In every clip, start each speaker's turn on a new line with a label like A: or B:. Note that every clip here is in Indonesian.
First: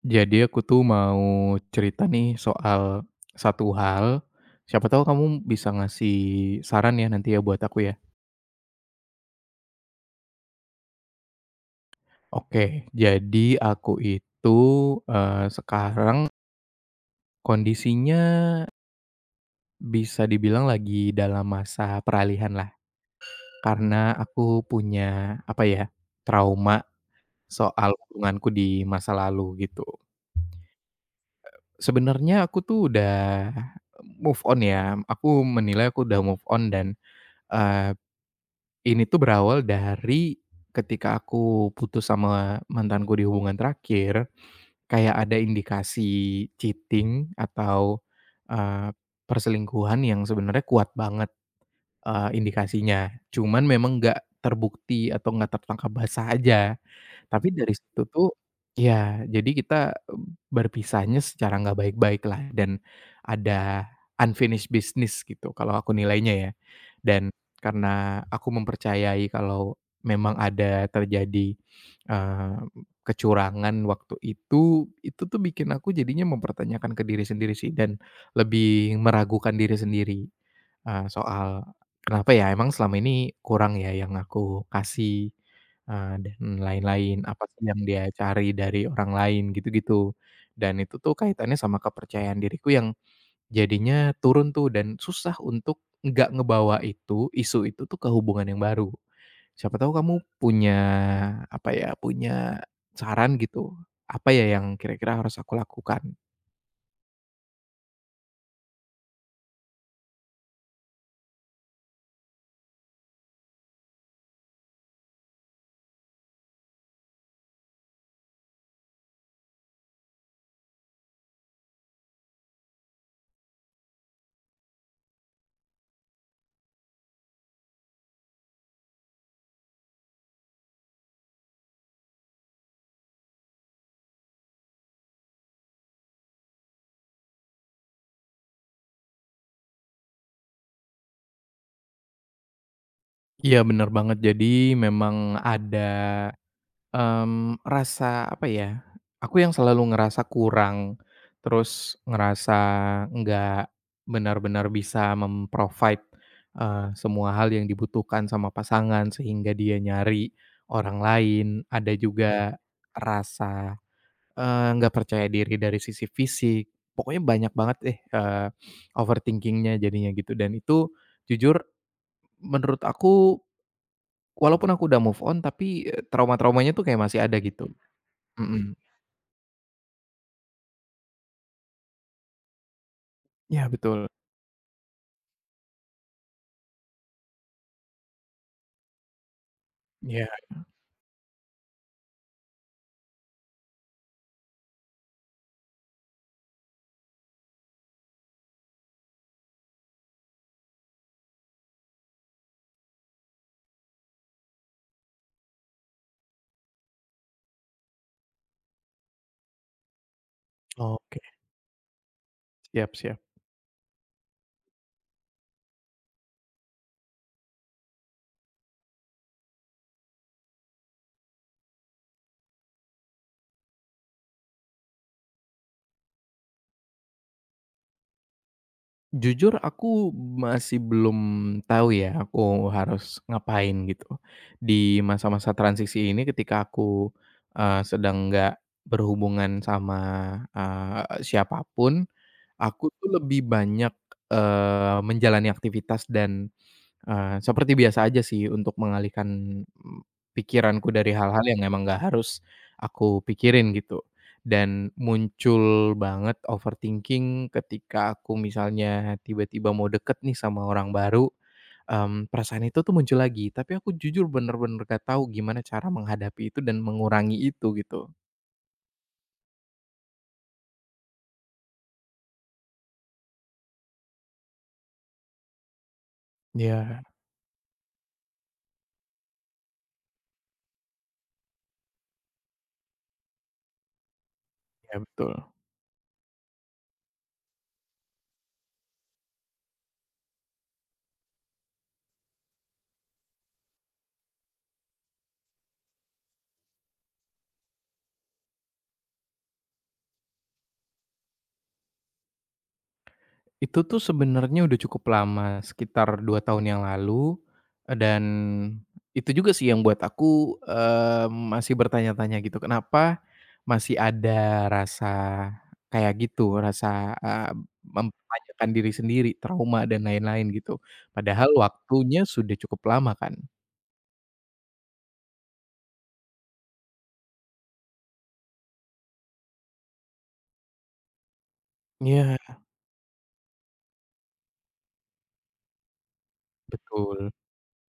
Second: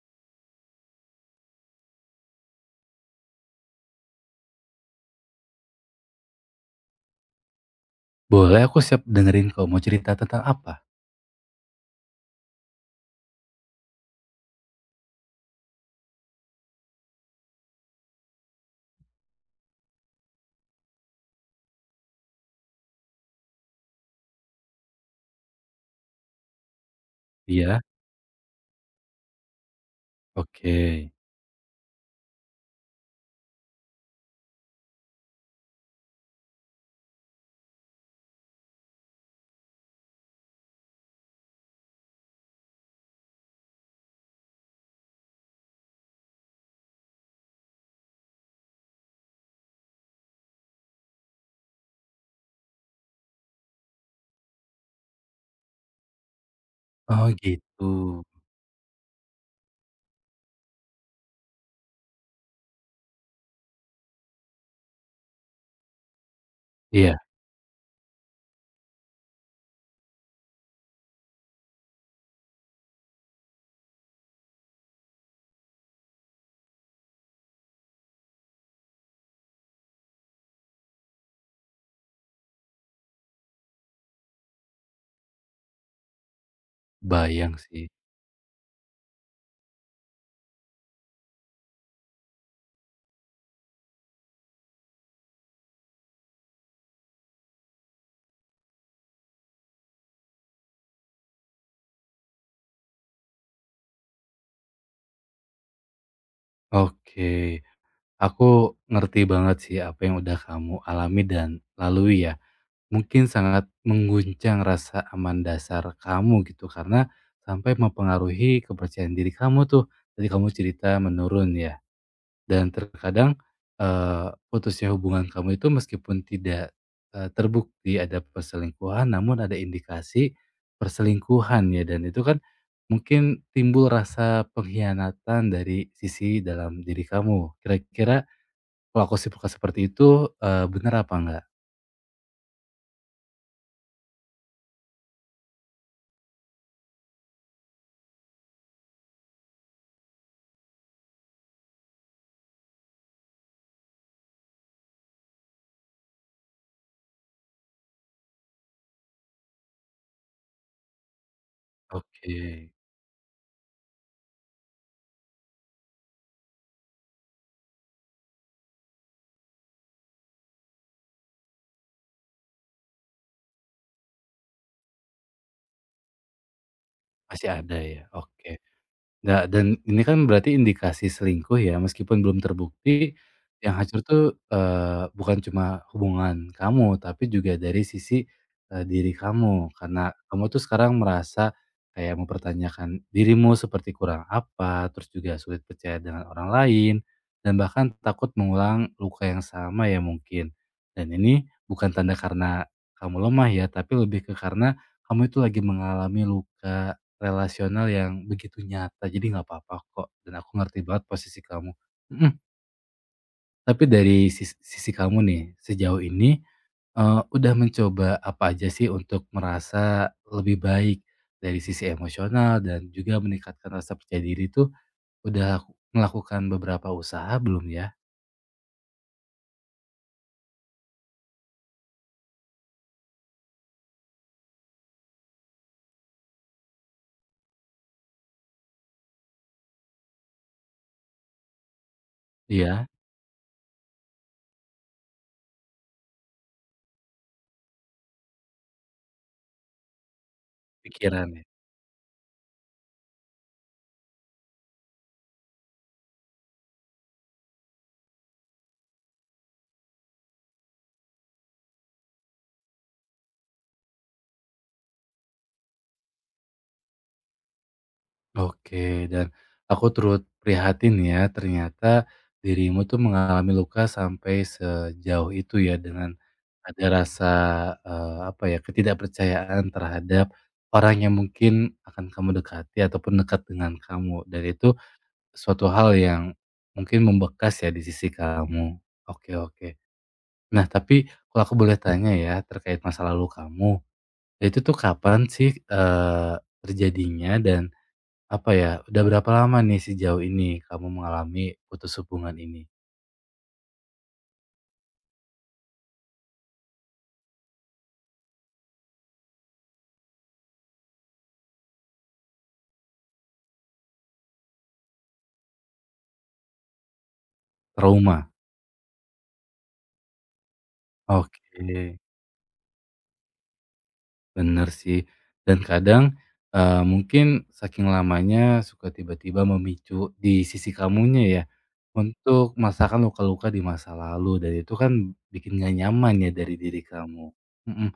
A: Jadi aku tuh mau cerita nih soal satu hal, siapa tahu kamu bisa ngasih saran ya nanti ya buat aku ya.
B: Boleh, aku siap dengerin kok. Mau cerita tentang apa?
A: Oke, jadi aku itu, sekarang kondisinya bisa dibilang lagi dalam masa peralihan lah, karena aku punya, apa ya, trauma
B: Iya?
A: soal hubunganku di masa lalu gitu.
B: Oke.
A: Sebenarnya aku tuh udah move on ya, aku menilai aku udah move on dan ini tuh berawal dari ketika aku putus sama mantanku di hubungan terakhir, kayak ada indikasi cheating atau, eee, perselingkuhan yang sebenarnya kuat banget, indikasinya. Cuman memang nggak terbukti atau nggak tertangkap basah aja.
B: Oh,
A: Tapi dari
B: gitu.
A: situ tuh ya jadi kita, berpisahnya secara nggak baik-baik lah dan ada unfinished business gitu kalau aku nilainya ya.
B: Iya,
A: Dan karena aku mempercayai kalau memang ada terjadi, eee, kecurangan waktu itu tuh bikin aku jadinya mempertanyakan ke diri sendiri sih dan lebih meragukan diri sendiri, soal, "Kenapa ya? Emang selama ini kurang ya yang aku kasih?" Dan lain-lain, apa
B: bayang
A: sih yang
B: sih.
A: dia cari dari orang lain gitu-gitu. Dan itu tuh kaitannya sama kepercayaan diriku yang jadinya turun tuh dan susah untuk nggak ngebawa itu, isu itu tuh ke hubungan yang baru. Siapa tahu kamu punya, apa ya, punya saran gitu, apa ya yang kira-kira harus aku lakukan?
B: Oke. Aku ngerti banget sih apa yang udah kamu alami dan lalui ya. Mungkin sangat mengguncang rasa aman dasar kamu gitu karena sampai mempengaruhi kepercayaan diri kamu tuh. Tadi kamu cerita menurun ya. Dan terkadang, putusnya hubungan kamu itu meskipun tidak, terbukti ada perselingkuhan, namun ada indikasi perselingkuhan ya, dan itu kan mungkin timbul rasa pengkhianatan dari sisi dalam diri kamu. Kira-kira kalau aku simpulkan seperti itu, bener apa enggak?
A: Iya bener banget, jadi memang ada, rasa apa ya, aku yang selalu ngerasa kurang, terus ngerasa nggak benar-benar bisa provide semua hal yang dibutuhkan sama pasangan sehingga dia nyari orang lain. Ada, iya, juga
B: Oke,
A: rasa, nggak percaya diri dari sisi fisik. Pokoknya banyak banget deh, overthinking jadinya gitu dan itu jujur menurut aku walaupun aku udah move on tapi, trauma-traumanya tuh kayak masih ada
B: masih
A: gitu.
B: ada ya? Oke.
A: Mhm.
B: Nggak dan ini kan berarti indikasi selingkuh ya, meskipun belum terbukti,
A: Iya
B: yang hancur
A: betul.
B: tuh, bukan cuma hubungan kamu, tapi juga dari sisi, diri kamu. Karena
A: Iya.
B: kamu tuh sekarang merasa kayak mempertanyakan dirimu seperti kurang apa, terus juga sulit percaya dengan orang lain, dan bahkan takut mengulang luka yang sama ya mungkin. Dan ini bukan tanda karena kamu lemah ya, tapi lebih ke karena kamu itu lagi mengalami luka relasional yang begitu nyata, jadi nggak apa-apa kok, dan aku ngerti banget
A: Oke.
B: posisi kamu. Mhm,
A: Siap, siap.
B: tapi dari sisi kamu nih, sejauh ini, udah mencoba apa aja sih untuk merasa lebih baik dari sisi emosional dan juga meningkatkan rasa percaya diri tuh, udah melakukan beberapa usaha belum ya?
A: Jujur aku masih belum tahu ya aku harus ngapain gitu. Di masa-masa transisi ini ketika aku, sedang nggak berhubungan sama, siapa,
B: Iya,
A: aku tuh lebih banyak, menjalani aktivitas dan, seperti biasa aja sih untuk mengalihkan, mmm, pikiranku dari
B: pikiran
A: hal-hal
B: ya?
A: yang emang gak harus aku pikirin gitu. Dan muncul banget overthinking ketika aku misalnya tiba-tiba mau deket nih sama orang baru, perasaan itu tuh muncul lagi, tapi aku jujur bener-bener gak tahu gimana cara menghadapi itu dan mengurangi itu gitu.
B: Oke, dan aku turut prihatin ya, ternyata dirimu tuh mengalami luka sampai sejauh itu ya, dengan ada
A: Ya,
B: rasa, apa ya, ketidakpercayaan terhadap orang yang mungkin akan kamu dekati ataupun dekat dengan kamu, dan itu
A: ya betul.
B: suatu hal yang mungkin membekas ya di sisi kamu. Oke, oke. Nah, tapi kalau aku boleh tanya ya, terkait masa lalu kamu, itu tuh kapan sih, terjadinya dan apa ya, udah berapa lama nih sejauh ini kamu mengalami putus hubungan ini?
A: Itu tuh sebenarnya udah cukup lama, sekitar 2 tahun yang lalu, dan itu juga sih yang buat aku, eee, masih bertanya-tanya gitu, kenapa masih ada rasa kayak gitu, rasa, eee,
B: Trauma?
A: mempertanyakan diri sendiri, trauma dan lain-lain gitu.
B: Oke,
A: Padahal waktunya sudah cukup lama kan.
B: bener sih. Dan kadang, mungkin saking lamanya suka tiba-tiba memicu di sisi kamunya ya, untuk
A: Iya.
B: merasakan luka-luka di masa lalu dan itu kan bikin gak nyaman ya dari diri kamu.
A: Betul.
B: Mhm.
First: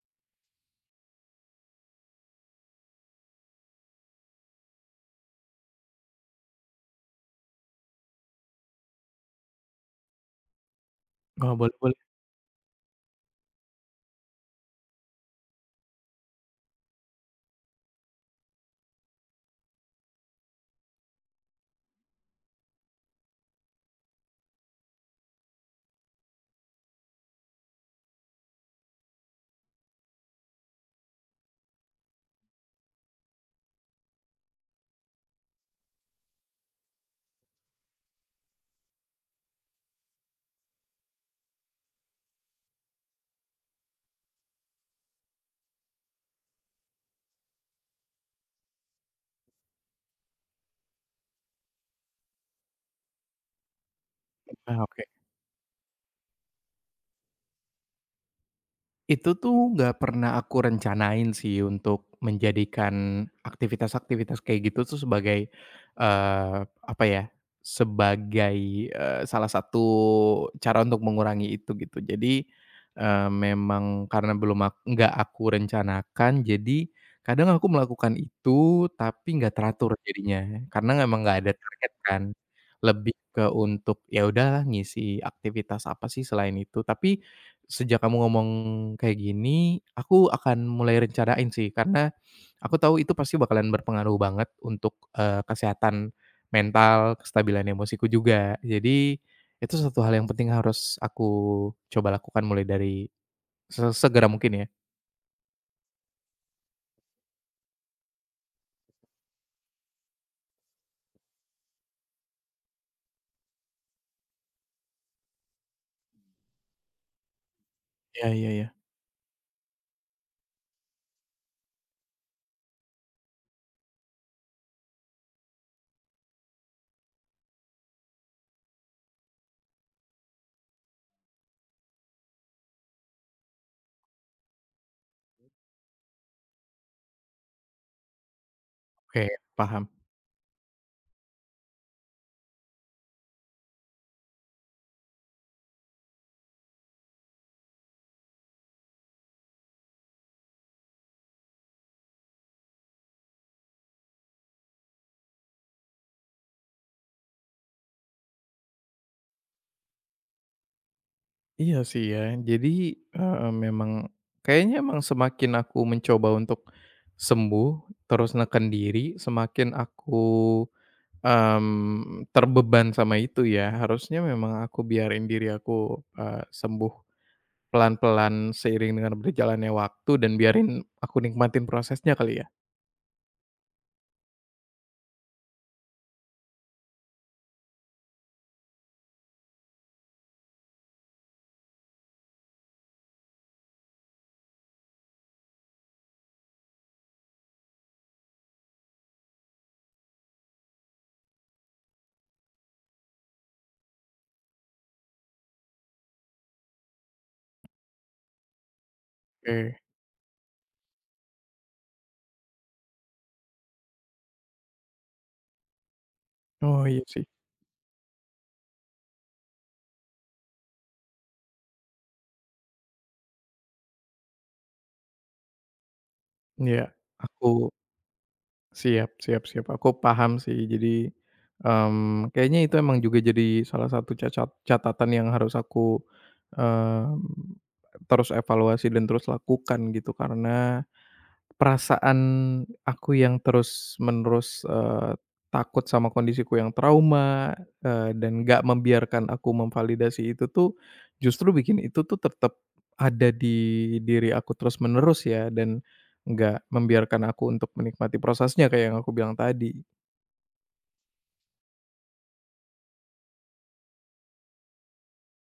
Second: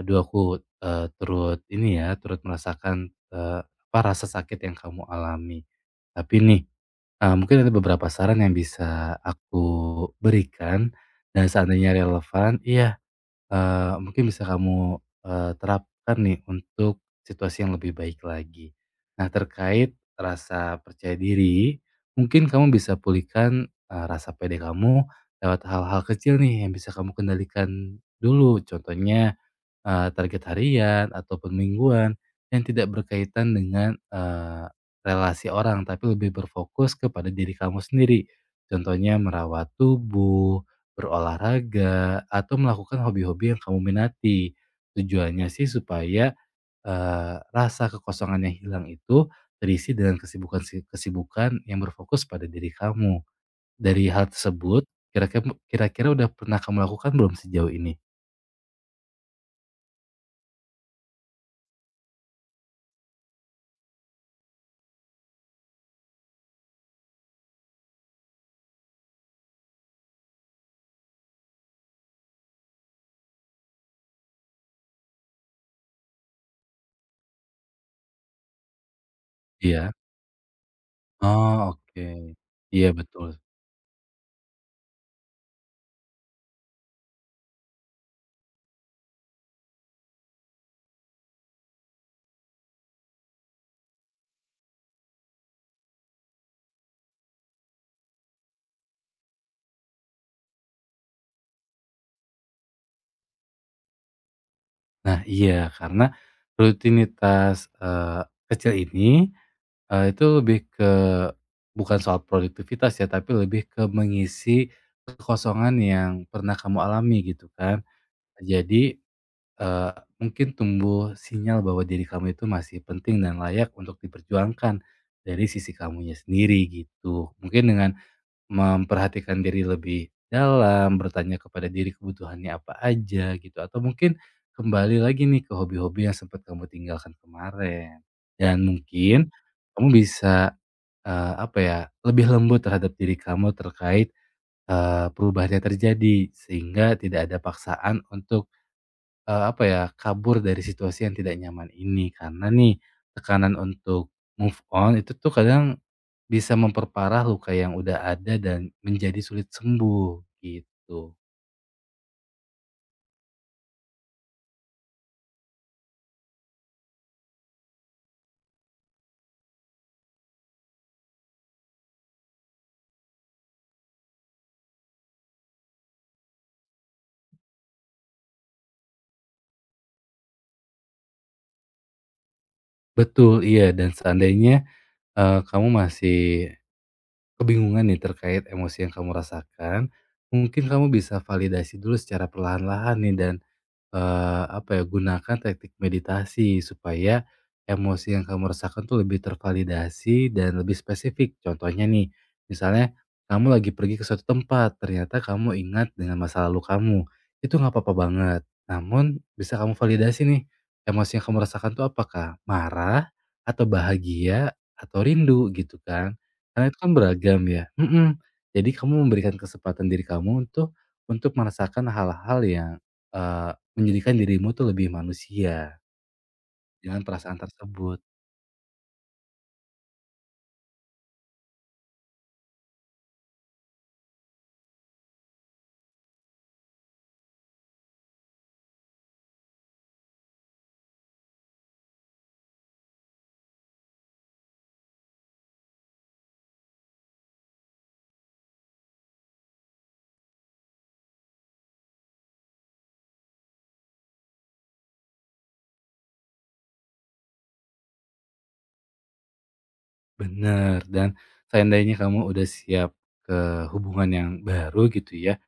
B: Aduh aku, turut ini ya, turut merasakan, apa, rasa sakit yang kamu alami. Tapi nih mungkin ada beberapa saran yang bisa aku berikan dan
A: Oh, boleh,
B: seandainya
A: boleh,
B: relevan iya, mungkin bisa kamu, terapkan nih untuk situasi yang lebih baik lagi. Nah, terkait rasa percaya diri, mungkin kamu bisa pulihkan, rasa pede kamu lewat hal-hal kecil nih yang bisa kamu kendalikan dulu. Contohnya target harian ataupun mingguan yang tidak berkaitan dengan, relasi orang, tapi lebih berfokus kepada diri kamu sendiri. Contohnya merawat tubuh, berolahraga, atau melakukan hobi-hobi yang kamu minati. Tujuannya sih supaya, rasa kekosongan yang hilang itu terisi dengan kesibukan yang berfokus pada diri kamu. Dari hal tersebut,
A: Kak.
B: kira-kira udah pernah kamu lakukan belum sejauh ini?
A: Itu tuh nggak pernah aku rencanain sih untuk menjadikan aktivitas-aktivitas kayak gitu tuh sebagai, eee, apa ya, sebagai, salah satu cara untuk mengurangi itu gitu. Jadi, memang karena belum ak nggak aku rencanakan, jadi kadang aku melakukan itu tapi nggak
B: Iya.
A: teratur jadinya, karena memang nggak ada
B: Oh,
A: target
B: oke.
A: kan.
B: Iya,
A: Lebih
B: betul.
A: ke untuk, ya udah ngisi aktivitas apa sih selain itu. Tapi sejak kamu ngomong kayak gini, aku akan mulai rencanain sih, karena aku tahu itu pasti bakalan berpengaruh banget untuk, kesehatan mental, kestabilan emosiku juga. Jadi, itu satu hal yang penting harus aku coba lakukan mulai dari segera mungkin ya?
B: Nah, iya, karena rutinitas, kecil ini, itu lebih ke bukan soal produktivitas ya, tapi lebih ke mengisi kekosongan yang pernah kamu alami gitu kan.
A: Iya, iya, iya.
B: Jadi, eee, mungkin tumbuh sinyal bahwa diri kamu itu masih penting dan layak untuk diperjuangkan dari sisi kamunya sendiri gitu. Mungkin dengan memperhatikan diri lebih dalam, bertanya kepada diri kebutuhannya apa aja gitu, atau mungkin kembali lagi nih ke hobi-hobi yang sempat kamu tinggalkan kemarin. Dan
A: Oke,
B: mungkin
A: paham.
B: kamu bisa, apa ya, lebih lembut terhadap diri kamu terkait, perubahan yang terjadi sehingga tidak ada paksaan untuk, apa ya, kabur dari situasi yang tidak nyaman ini. Karena nih tekanan untuk move on itu tuh kadang bisa memperparah luka yang udah ada dan menjadi sulit sembuh, gitu.
A: Iya sih ya. Jadi, heeh, memang kayaknya emang semakin aku mencoba untuk sembuh, terus neken diri, semakin aku terbeban sama itu ya, harusnya memang aku biarin diri aku, sembuh pelan-pelan seiring dengan berjalannya waktu dan biarin aku nikmatin prosesnya kali ya?
B: Betul, iya, dan seandainya, kamu masih kebingungan nih terkait emosi yang kamu rasakan, mungkin kamu bisa validasi dulu secara perlahan-lahan nih dan apa ya, gunakan teknik meditasi supaya emosi yang kamu rasakan tuh lebih tervalidasi dan lebih spesifik. Contohnya nih, misalnya kamu lagi pergi ke suatu tempat, ternyata kamu ingat dengan masa lalu kamu, itu nggak apa-apa banget. Namun bisa kamu
A: Oke.
B: validasi nih, emosi yang kamu rasakan tuh apakah marah, atau bahagia, atau rindu gitu kan. Karena itu
A: Oh
B: kan
A: iya sih.
B: beragam ya mhm, jadi kamu memberikan kesempatan diri kamu untuk merasakan hal-hal yang, eh, menjadikan dirimu tuh lebih manusia,
A: Iya,
B: dengan perasaan
A: aku
B: tersebut.
A: siap, siap, siap, aku paham sih. Jadi, kayaknya itu emang juga jadi salah satu catatan yang harus aku, mmm, terus evaluasi dan terus lakukan gitu karena perasaan aku yang terus-menerus, takut sama kondisiku yang trauma, dan nggak membiarkan aku memvalidasi itu tuh, justru bikin itu tuh tetap ada di diri aku terus-menerus ya, dan nggak membiarkan aku untuk menikmati prosesnya kayak yang aku bilang tadi.
B: Bener, dan seandainya kamu udah siap ke hubungan yang baru gitu ya.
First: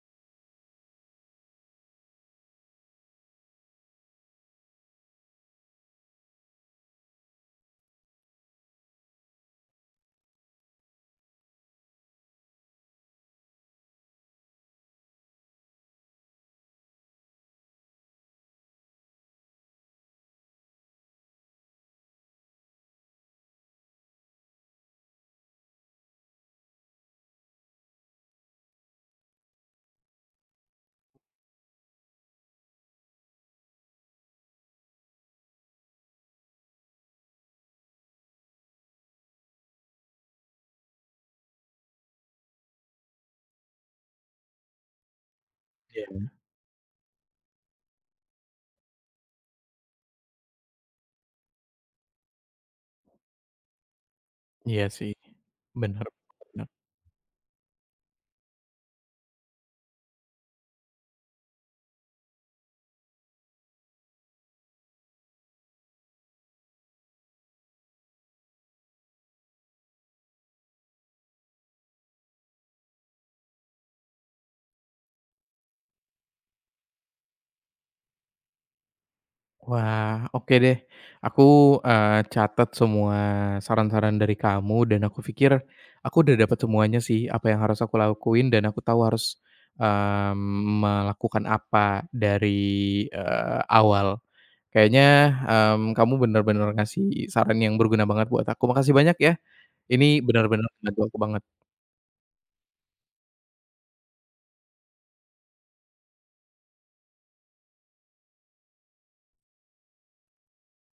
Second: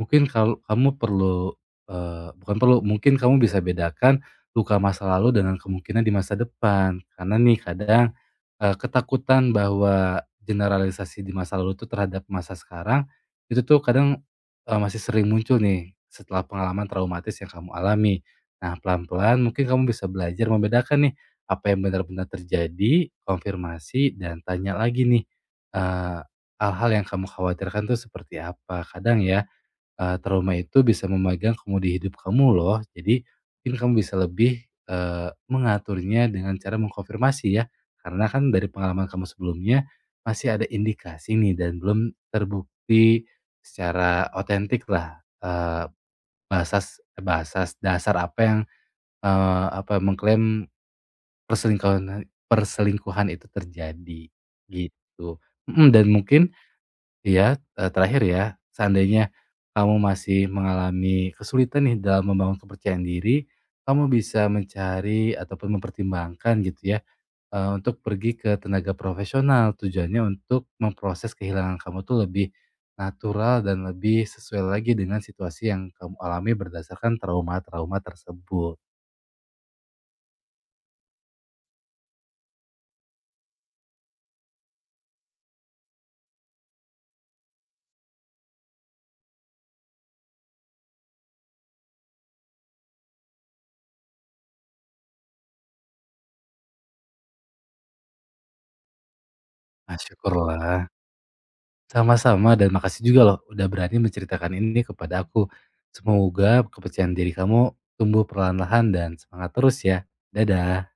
B: Mungkin kalau kamu perlu, eee, bukan perlu, mungkin kamu bisa bedakan luka masa lalu dengan kemungkinan di masa depan. Karena nih kadang, ketakutan bahwa generalisasi di masa lalu itu terhadap masa sekarang, itu tuh kadang, masih sering muncul nih setelah pengalaman traumatis yang kamu alami. Nah, pelan-pelan mungkin kamu bisa belajar membedakan nih, apa yang benar-benar terjadi, konfirmasi, dan tanya lagi nih, eee, hal-hal yang kamu khawatirkan tuh seperti apa. Kadang ya, trauma itu bisa memegang kemudi hidup kamu loh. Jadi mungkin kamu bisa lebih, mengaturnya dengan cara mengkonfirmasi ya, karena kan dari pengalaman kamu sebelumnya masih ada indikasi nih dan belum terbukti secara otentik lah, basas basas dasar apa yang, mengklaim perselingkuhan perselingkuhan itu terjadi,
A: Iya sih,
B: gitu. Mhm,
A: bener.
B: dan mungkin iya, terakhir ya, seandainya kamu masih mengalami kesulitan nih dalam membangun kepercayaan diri, kamu bisa mencari ataupun mempertimbangkan gitu ya, untuk pergi ke tenaga profesional. Tujuannya untuk memproses kehilangan kamu tuh lebih natural dan lebih sesuai lagi dengan situasi yang kamu alami berdasarkan trauma-trauma tersebut.
A: Wah, oke deh. Aku, catat semua saran-saran dari kamu dan aku pikir aku udah dapat semuanya sih apa yang harus aku lakuin dan aku tahu harus, melakukan apa dari, awal. Kayaknya, kamu benar-benar ngasih saran yang berguna banget buat aku. Makasih banyak ya,
B: Nah,
A: ini bener
B: syukurlah.
A: ngebantu aku banget.
B: Sama-sama dan makasih juga loh udah berani menceritakan ini kepada aku. Semoga kepercayaan diri kamu tumbuh perlahan-lahan dan semangat terus ya. Dadah.